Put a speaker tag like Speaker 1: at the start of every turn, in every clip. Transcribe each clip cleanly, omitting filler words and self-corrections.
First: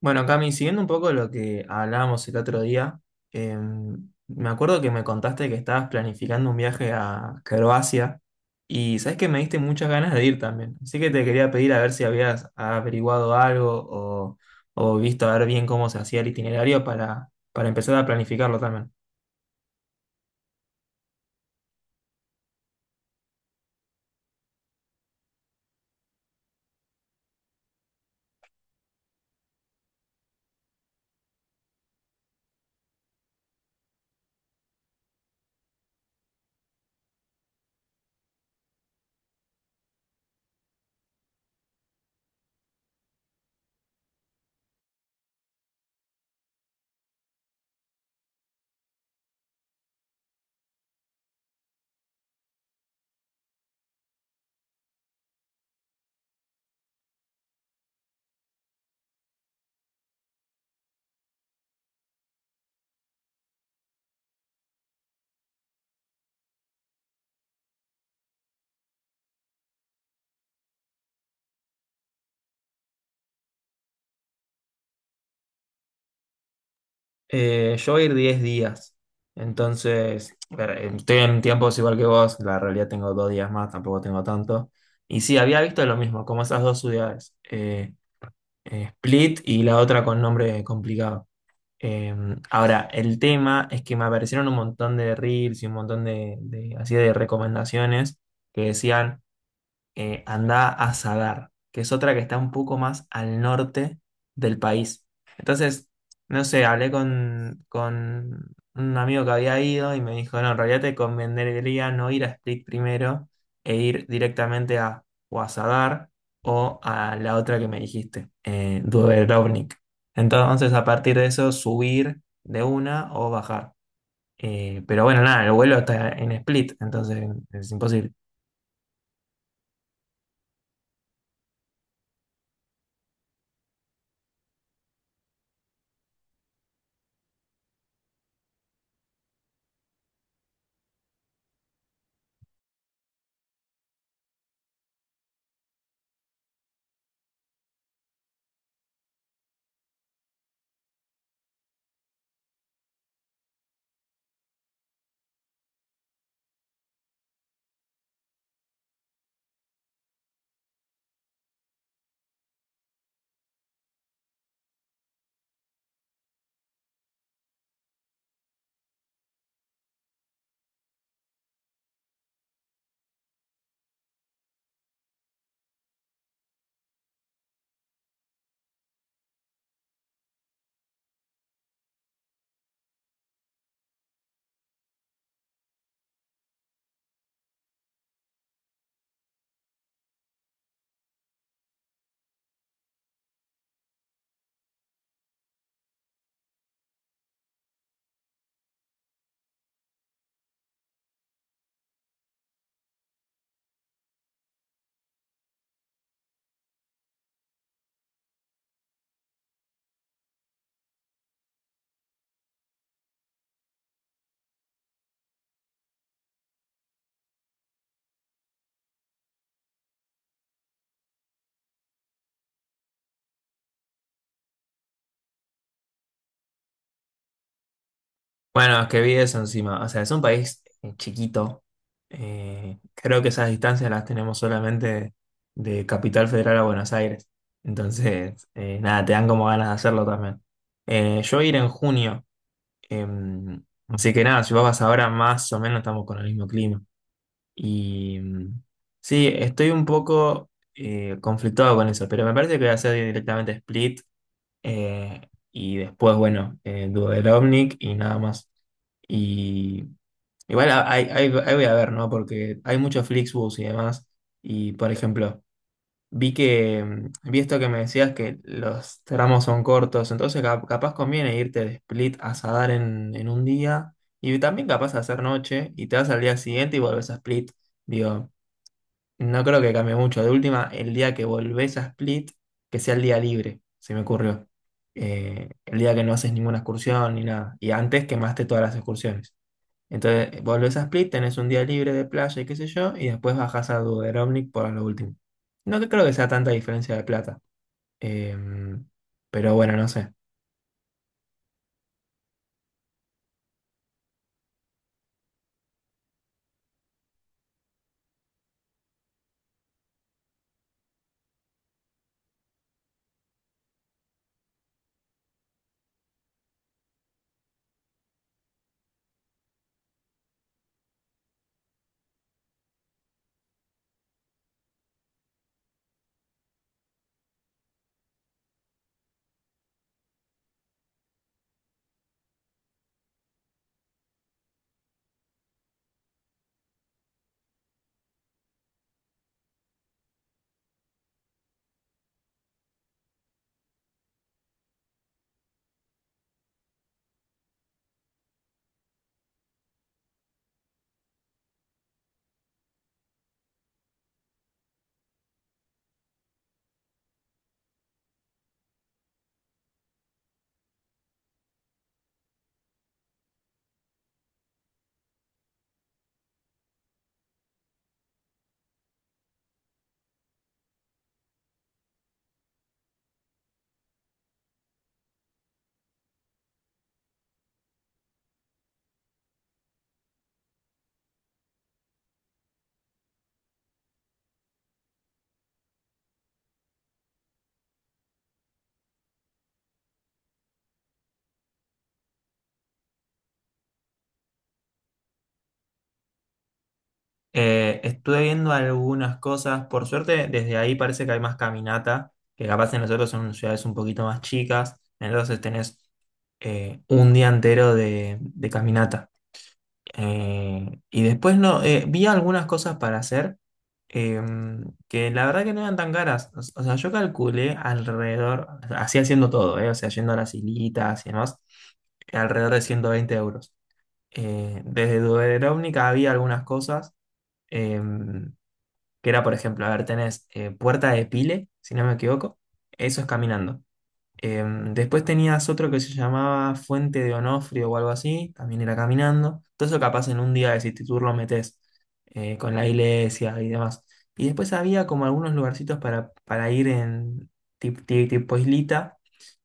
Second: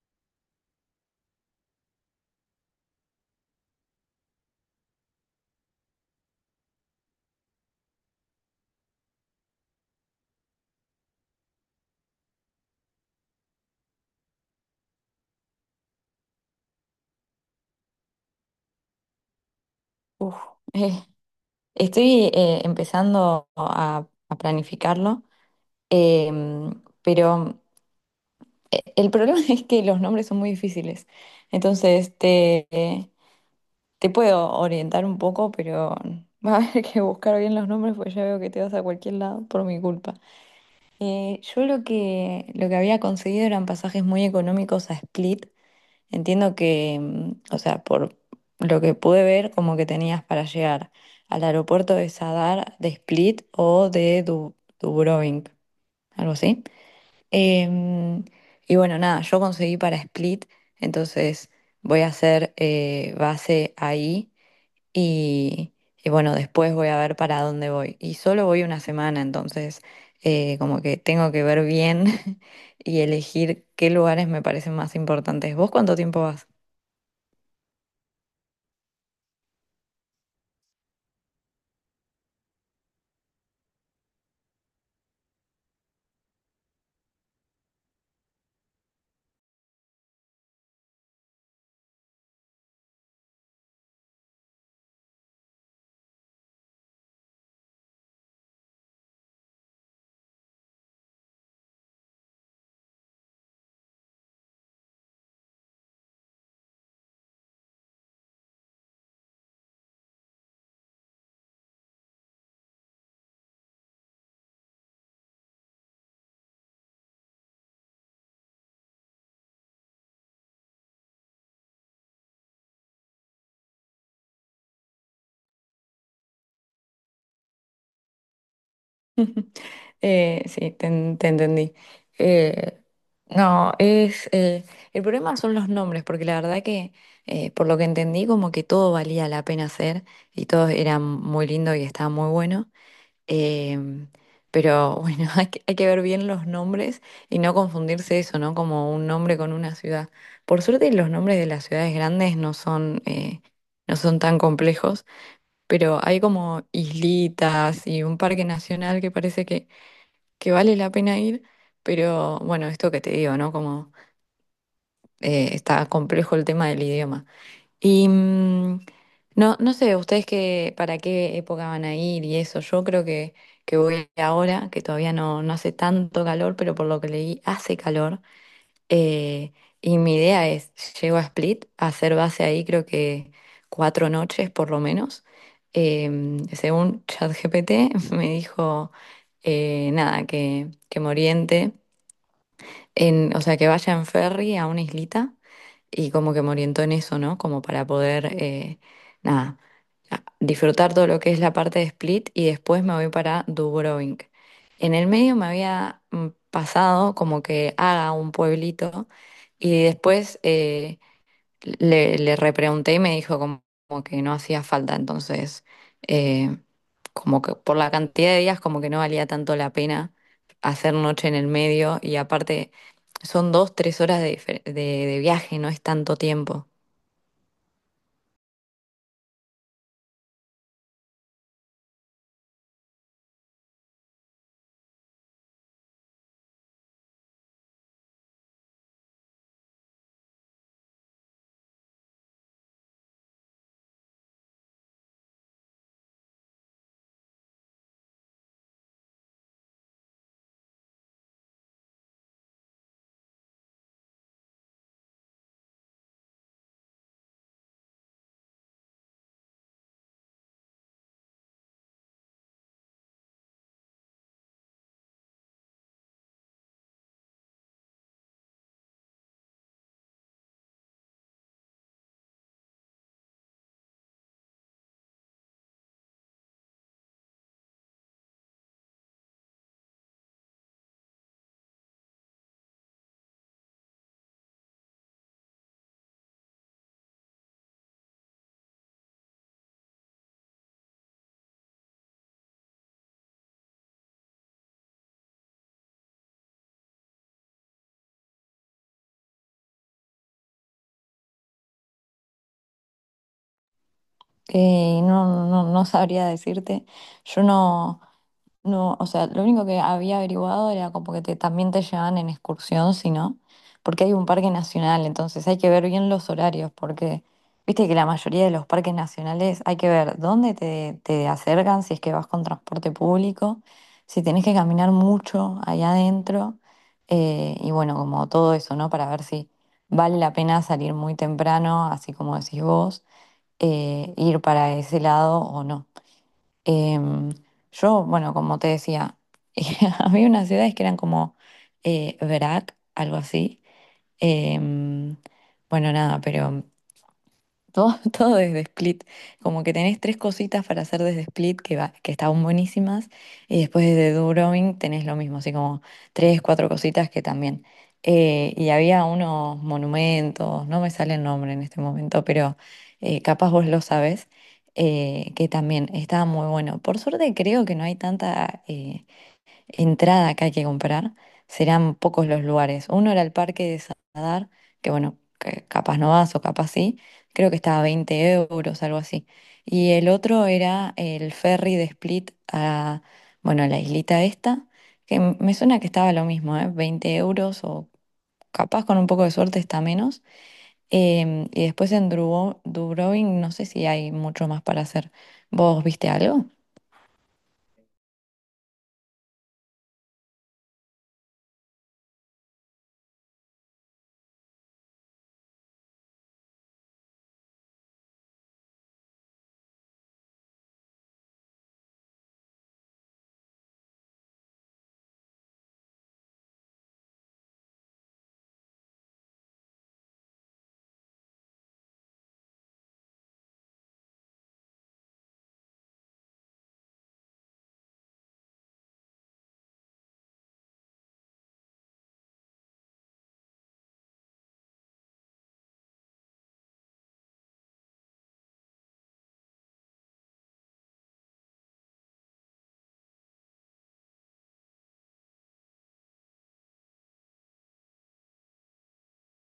Speaker 1: Bueno, Cami, siguiendo un poco lo que hablábamos el otro día, eh, me acuerdo que me contaste que estabas planificando un viaje a Croacia y sabes que me diste muchas ganas de ir también. Así que te quería pedir a ver si habías averiguado algo o visto a ver bien cómo se hacía el itinerario para empezar a planificarlo también.
Speaker 2: Uf, eh, estoy empezando a planificarlo, pero el problema es que los nombres son muy difíciles. Entonces, te puedo orientar un poco, pero va a haber que buscar bien los nombres, porque ya veo que te vas a cualquier lado por mi culpa. Yo lo que había conseguido eran pasajes muy económicos a Split. Entiendo que, o sea, por lo que pude ver, como que tenías para llegar al aeropuerto de Sadar, de Split o de Dubrovnik, algo así. Em, y bueno, nada, yo conseguí para Split, entonces voy a hacer base ahí y, y bueno, después voy a ver para dónde voy. Y solo voy una semana, entonces como que tengo que ver bien y elegir qué lugares me parecen más importantes. ¿Vos cuánto tiempo vas?
Speaker 1: Yo voy a ir 10 días, entonces a ver, estoy en tiempos igual que vos, la realidad tengo 2 días más, tampoco tengo tanto. Y sí, había visto lo mismo, como esas dos ciudades. Split y la otra con nombre complicado. Eh, Ahora, el tema es que me aparecieron un montón de reels y un montón de, así de recomendaciones que decían anda a Sadar, que es otra que está un poco más al norte del país. Entonces, no sé, hablé con un amigo que había ido y me dijo, no, en realidad te convendría no ir a Split primero e ir directamente a o a Sadar o a la otra que me dijiste, Dubrovnik. Entonces, a partir de eso, subir de una o bajar. Pero bueno, nada, el vuelo está en Split, entonces es imposible.
Speaker 2: Sí, te entendí. Eh, no, es el problema son los nombres, porque la verdad que por lo que entendí como que todo valía la pena hacer y todo era muy lindo y estaba muy bueno. Em, pero bueno, hay que ver bien los nombres y no confundirse eso, ¿no? Como un nombre con una ciudad. Por suerte los nombres de las ciudades grandes no son, no son tan complejos, pero hay como islitas y un parque nacional que parece que vale la pena ir, pero bueno, esto que te digo, ¿no? Como está complejo el tema del idioma. Y no, no sé, ustedes qué, para qué época van a ir y eso. Yo creo que voy ahora, que todavía no, no hace tanto calor, pero por lo que leí hace calor. Eh, y mi idea es, llego a Split, a hacer base ahí, creo que 4 noches por lo menos. Según ChatGPT me dijo nada, que me oriente en, o sea, que vaya en ferry a una islita y como que me orientó en eso, ¿no? Como para poder, nada, disfrutar todo lo que es la parte de Split y después me voy para Dubrovnik. En el medio me había pasado como que haga un pueblito y después le repregunté y me dijo como que no hacía falta, entonces eh, como que por la cantidad de días como que no valía tanto la pena hacer noche en el medio y aparte son dos, tres horas de viaje, no es tanto tiempo.
Speaker 1: Bueno, es que vi eso encima. O sea, es un país chiquito. Creo que esas distancias las tenemos solamente de Capital Federal a Buenos Aires. Entonces, nada, te dan como ganas de hacerlo también. Yo voy a ir en junio. eh, Así que nada, si vos vas ahora, más o menos estamos con el mismo clima. Y mm, sí, estoy un poco conflictuado con eso, pero me parece que voy a hacer directamente Split eh, y después, bueno, Duderovnik y nada más. Y igual ahí voy a ver, ¿no? Porque hay muchos Flixbus y demás. Y por ejemplo, vi que, vi esto que me decías que los tramos son cortos, entonces capaz conviene irte de Split a Sadar en un día. Y también capaz de hacer noche y te vas al día siguiente y vuelves a Split. Digo. No creo que cambie mucho. De última, el día que volvés a Split, que sea el día libre, se me ocurrió. El día que no haces ninguna excursión ni nada. Y antes quemaste todas las excursiones. Entonces, volvés a Split, tenés un día libre de playa y qué sé yo, y después bajás a Duderovnik por lo último. No creo que sea tanta diferencia de plata. Eh, pero bueno, no sé.
Speaker 2: No, no, no sabría decirte. Yo no. No, o sea, lo único que había averiguado era como que también te llevan en excursión, si no, porque hay un parque nacional, entonces hay que ver bien los horarios, porque viste que la mayoría de los parques nacionales hay que ver dónde te, te acercan, si es que vas con transporte público, si tenés que caminar mucho allá adentro, y bueno, como todo eso, ¿no? Para ver si vale la pena salir muy temprano, así como decís vos, ir para ese lado o no. Em, yo, bueno, como te decía, había unas ciudades que eran como Verac, algo así. Em, bueno, nada, pero todo, todo desde Split. Como que tenés tres cositas para hacer desde Split que, va, que estaban buenísimas. Y después desde Durovin tenés lo mismo, así como tres, cuatro cositas que también. Y había unos monumentos, no me sale el nombre en este momento, pero capaz vos lo sabés, que también estaba muy bueno. Por suerte creo que no hay tanta entrada que hay que comprar, serán pocos los lugares. Uno era el Parque de Sadar, que bueno, que capaz no vas o capaz sí, creo que estaba a 20 euros, algo así. Y el otro era el ferry de Split a, bueno, a la islita esta, que me suena que estaba lo mismo, ¿eh? 20 euros o capaz con un poco de suerte está menos. Y después en Dubrovnik no sé si hay mucho más para hacer. ¿Vos viste algo?
Speaker 1: Estuve viendo algunas cosas, por suerte desde ahí parece que hay más caminata, que capaz en nosotros son ciudades un poquito más chicas, entonces tenés un día entero de caminata. Y después no, vi algunas cosas para hacer eh, que la verdad que no eran tan caras. O sea, yo calculé alrededor, así haciendo todo, o sea, yendo a las hilitas y demás alrededor de 120 euros. Desde Dubrovnik había algunas cosas. eh, que era, por ejemplo, a ver, tenés Puerta de Pile, si no me equivoco, eso es caminando. Después tenías otro que se llamaba Fuente de Onofrio o algo así, también era caminando. Todo eso capaz en un día de City Tour lo metés con la iglesia y demás. Y después había como algunos lugarcitos para ir en tipo, islita,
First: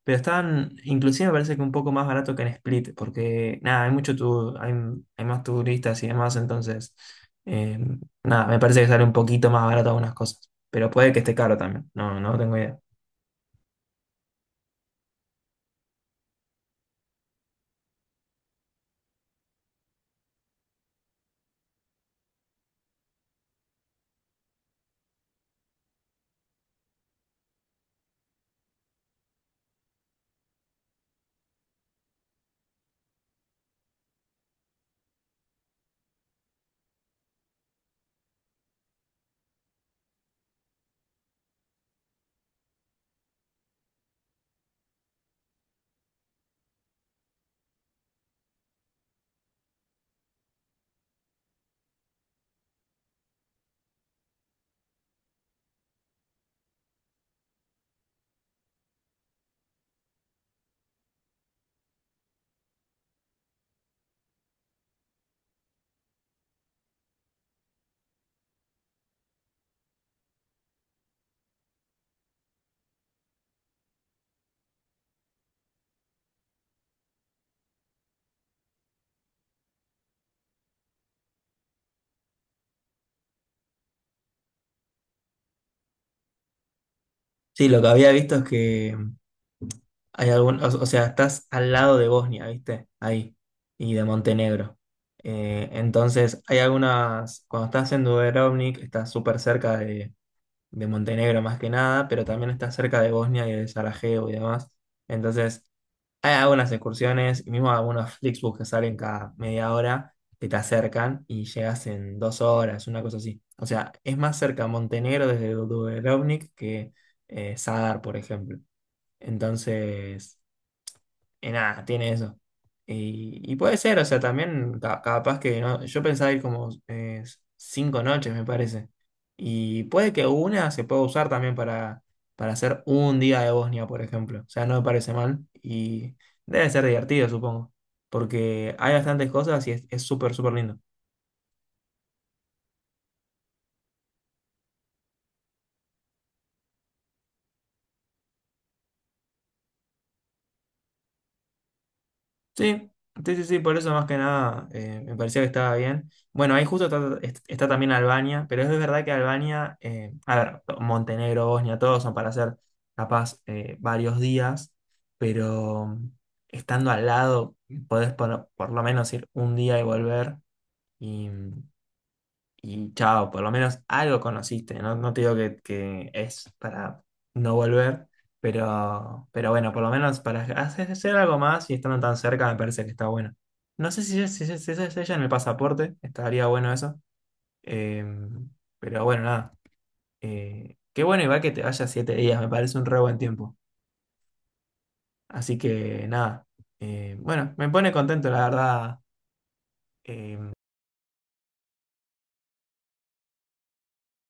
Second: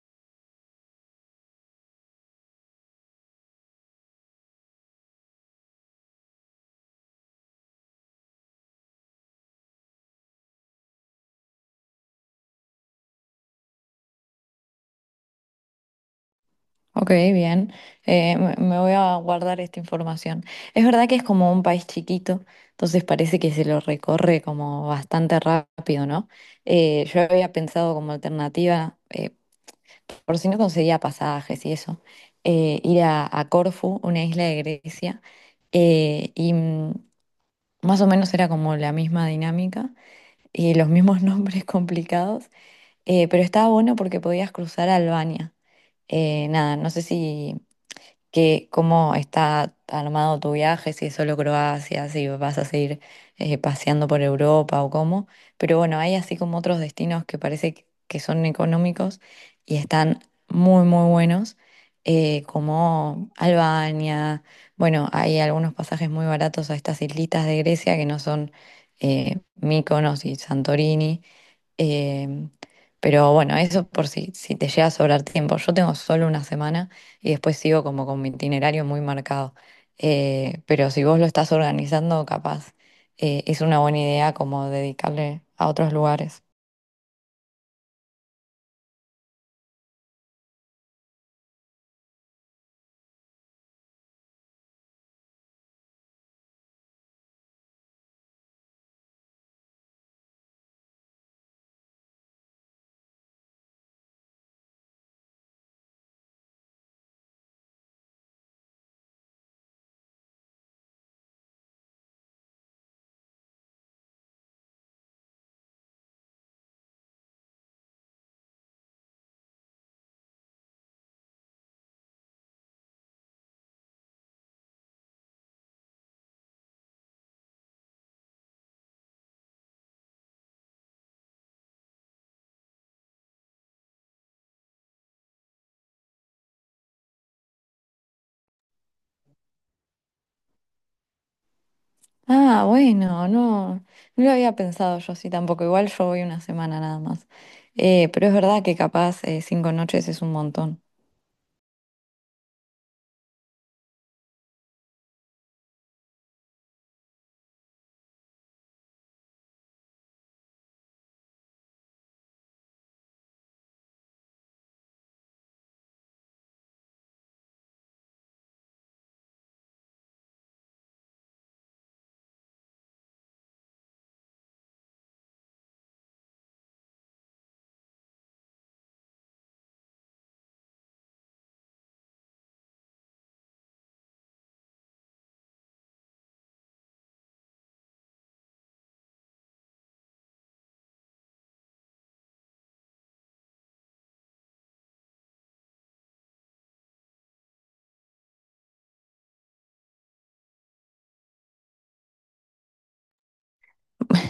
Speaker 1: pero estaban, inclusive me parece que un poco más barato que en Split, porque nada, hay mucho hay, hay más turistas y demás, entonces nada, me parece que sale un poquito más barato algunas cosas. Pero puede que esté caro también, no, no tengo idea.
Speaker 2: Ok, bien. Me voy a guardar esta información. Es verdad que es como un país chiquito, entonces parece que se lo recorre como bastante rápido, ¿no? Yo había pensado como alternativa, por si no conseguía pasajes y eso, ir a Corfú, una isla de Grecia, y más o menos era como la misma dinámica y los mismos nombres complicados, pero estaba bueno porque podías cruzar a Albania. Nada, no sé si que cómo está armado tu viaje, si es solo Croacia, si vas a seguir paseando por Europa o cómo. Pero bueno, hay así como otros destinos que parece que son económicos y están muy, muy buenos, como Albania. Bueno, hay algunos pasajes muy baratos a estas islitas de Grecia que no son Mykonos y Santorini. Eh, pero bueno, eso por si, te llega a sobrar tiempo. Yo tengo solo una semana y después sigo como con mi itinerario muy marcado. Pero si vos lo estás organizando, capaz es una buena idea como dedicarle a otros lugares.
Speaker 1: Sí, lo que había visto es que hay algún, o sea, estás al lado de Bosnia, ¿viste? Ahí. Y de Montenegro. Entonces, hay algunas. Cuando estás en Dubrovnik, estás súper cerca de Montenegro más que nada, pero también estás cerca de Bosnia y de Sarajevo y demás. Entonces, hay algunas excursiones, y mismo algunos Flixbus que salen cada media hora, que te acercan y llegas en 2 horas, una cosa así. O sea, es más cerca Montenegro desde Dubrovnik que Sadar, por ejemplo. Entonces. Y nada, tiene eso. Y puede ser, o sea, también capaz que no, yo pensaba ir como 5 noches, me parece. Y puede que una se pueda usar también para hacer un día de Bosnia, por ejemplo. O sea, no me parece mal y debe ser divertido, supongo. Porque hay bastantes cosas y es súper, súper lindo.
Speaker 2: Ah, bueno, no, no lo había pensado yo sí tampoco. Igual yo voy una semana nada más. Pero es verdad que capaz 5 noches es un montón.
Speaker 1: Sí, sí, sí, sí, por eso más que nada me parecía que estaba bien. Bueno, ahí justo está también Albania, pero es verdad que Albania, a ver, Montenegro, Bosnia, todos son para hacer capaz varios días, pero estando al lado podés por lo menos ir un día y volver y chao, por lo menos algo conociste, no, no te digo que es para no volver, pero bueno, por lo menos para hacer, hacer algo más y estando tan cerca me parece que está bueno. No sé si es, si es ella en el pasaporte, estaría bueno eso, eh, pero bueno, nada, qué bueno igual que te vayas 7 días, me parece un re buen tiempo, así que nada, bueno, me pone contento la verdad, eh,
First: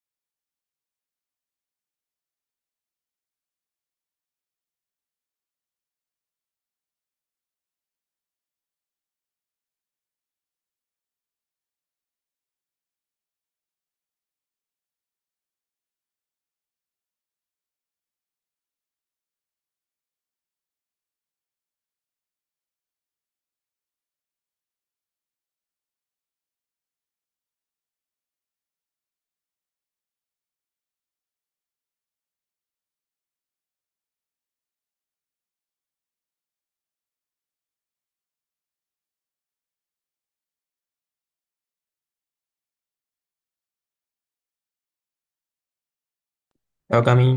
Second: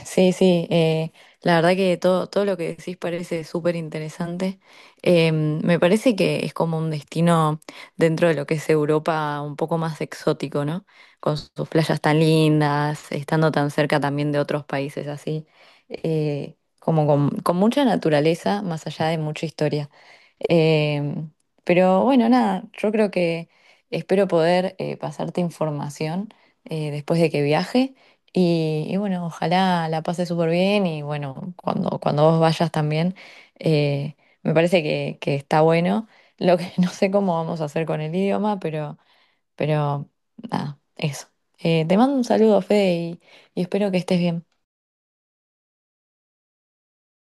Speaker 2: Sí, sí, la verdad que todo, todo lo que decís parece súper interesante. Me parece que es como un destino dentro de lo que es Europa un poco más exótico, ¿no? Con sus playas tan lindas, estando tan cerca también de otros países así, como con mucha naturaleza, más allá de mucha historia. Eh, pero bueno, nada, yo creo que espero poder pasarte información después de que viaje. Y bueno, ojalá la pase súper bien y bueno, cuando vos vayas también, eh, me parece que está bueno. Lo que no sé cómo vamos a hacer con el idioma, pero nada, eso. Te mando un saludo, Fede, y espero que estés bien.
Speaker 1: chao, Cami.